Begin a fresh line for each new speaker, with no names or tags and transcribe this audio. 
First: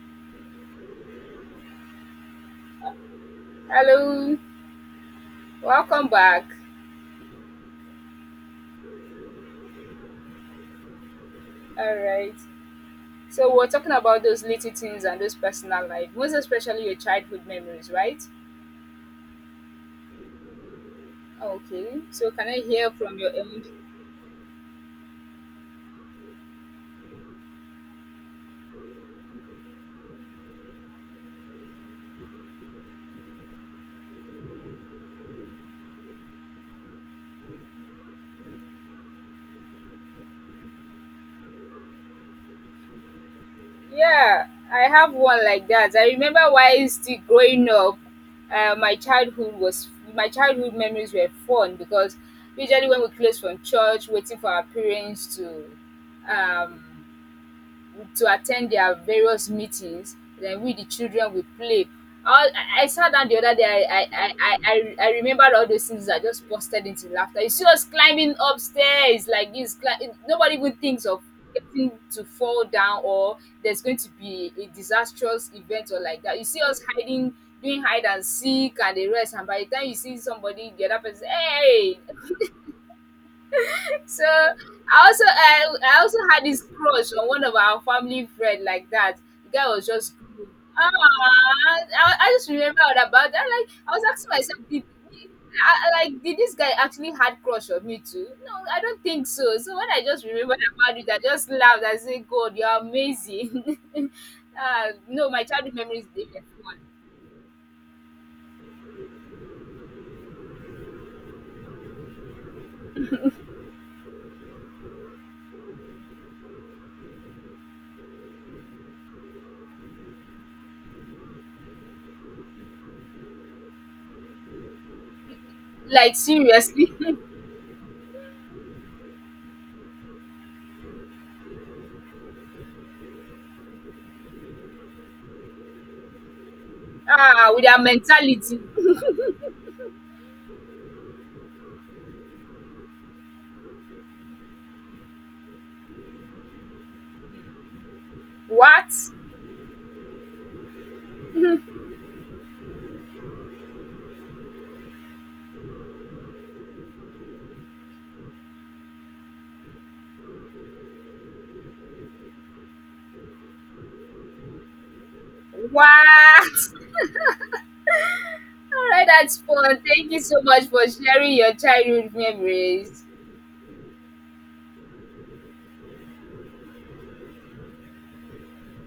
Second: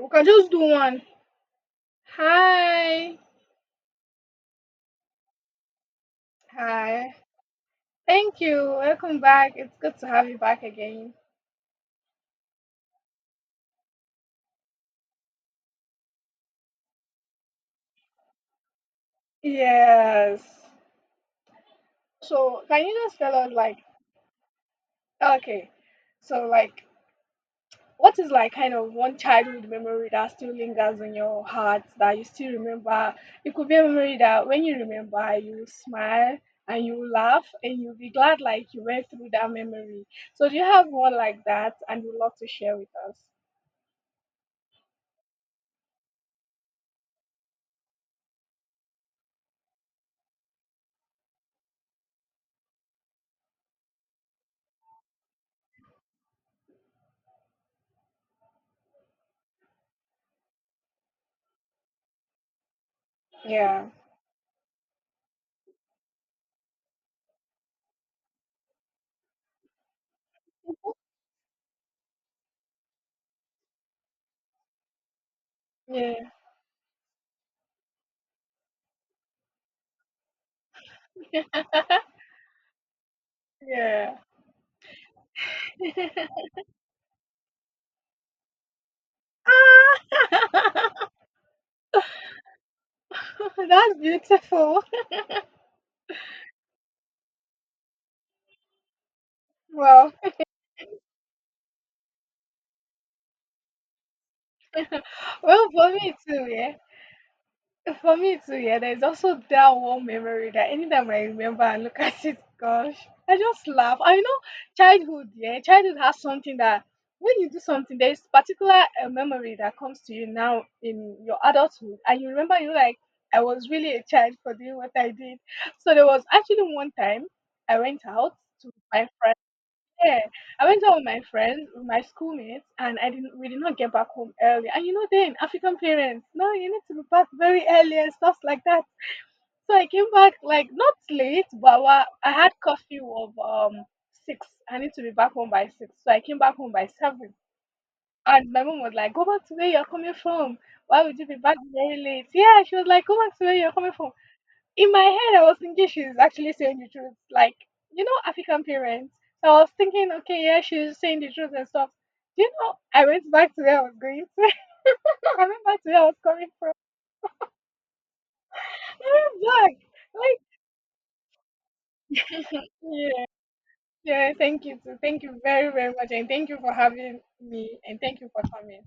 We can just do one. Hi.
Hello, welcome back.
Hi. Thank you. Welcome back. It's good to have you back again.
All right. So we're talking about those little things and those personal life, most especially your childhood memories, right?
Yes.
Okay. So can I
So, can
hear
you just
from your
tell us,
end?
okay, so, like, what is, kind of one childhood memory that still lingers in your heart that you still remember? It could be a memory that when you remember, you will smile and you will laugh and you'll be glad, you went through that memory. So, do you have one like that and you'd love to share with us?
Yeah, I have one like that. I remember while still growing up, uh, my childhood was my childhood memories were fun because usually when we close from church, waiting for our parents um to attend their various meetings. Then we the children we play. All I sat down the other day.
Yeah.
I remembered all those things. I just busted into laughter. You see us climbing upstairs like this. Nobody even thinks of getting to fall down or there's going to be a disastrous event or
Yeah.
like that. You see us hiding, doing hide and seek and the rest. And by the time you see somebody, the other person, hey,
Yeah.
so I also had this crush on one of our family friend like that. The guy was just
Ah,
ah, I just remember all about that. Like I
that's
was asking myself, did,
beautiful.
I, I- like did this guy actually had crush on me too? No, I don't think so. So when I
Well,
just remembered about it, I just laughed. I said, God, you're amazing. No, my
well,
childhood
for
memories
me
they were
too, yeah.
fun.
For me too, yeah. There's also that one memory that anytime I remember and look at it, gosh, I just laugh. I know childhood, yeah. Childhood has something that when you do something, there's particular memory that comes to you now in your adulthood, and you remember you like I was really a child for doing what I did. So there
Like
was actually one
seriously,
time I went out to my friend. Yeah, I went out with my friends, with my schoolmates, and I didn't. We did not get back home early. And you know, then African parents, no, you need to be back
ah,
very
with our
early and stuff
mentality.
like that. So I came back like not late, but I had curfew of 6. I need to be back home by 6. So I came back home by 7. And my mom
What?
was like, "Go back to where you're coming from. Why would you be back very late?" Yeah, she was like, "Go back to where you're coming from." In my head, I was thinking she's actually saying the truth. Like, you know, African parents. So I was thinking, okay, yeah, she's saying the truth and stuff. Do you know, I went back to where I was going to. I went back to where I was coming from.
What? All right,
I
that's
went
fun.
back.
Thank you so
Like,
much for sharing your childhood memories.
yeah, yeah, thank you. Too. Thank you very, very much. And thank you for having me. And thank you for coming.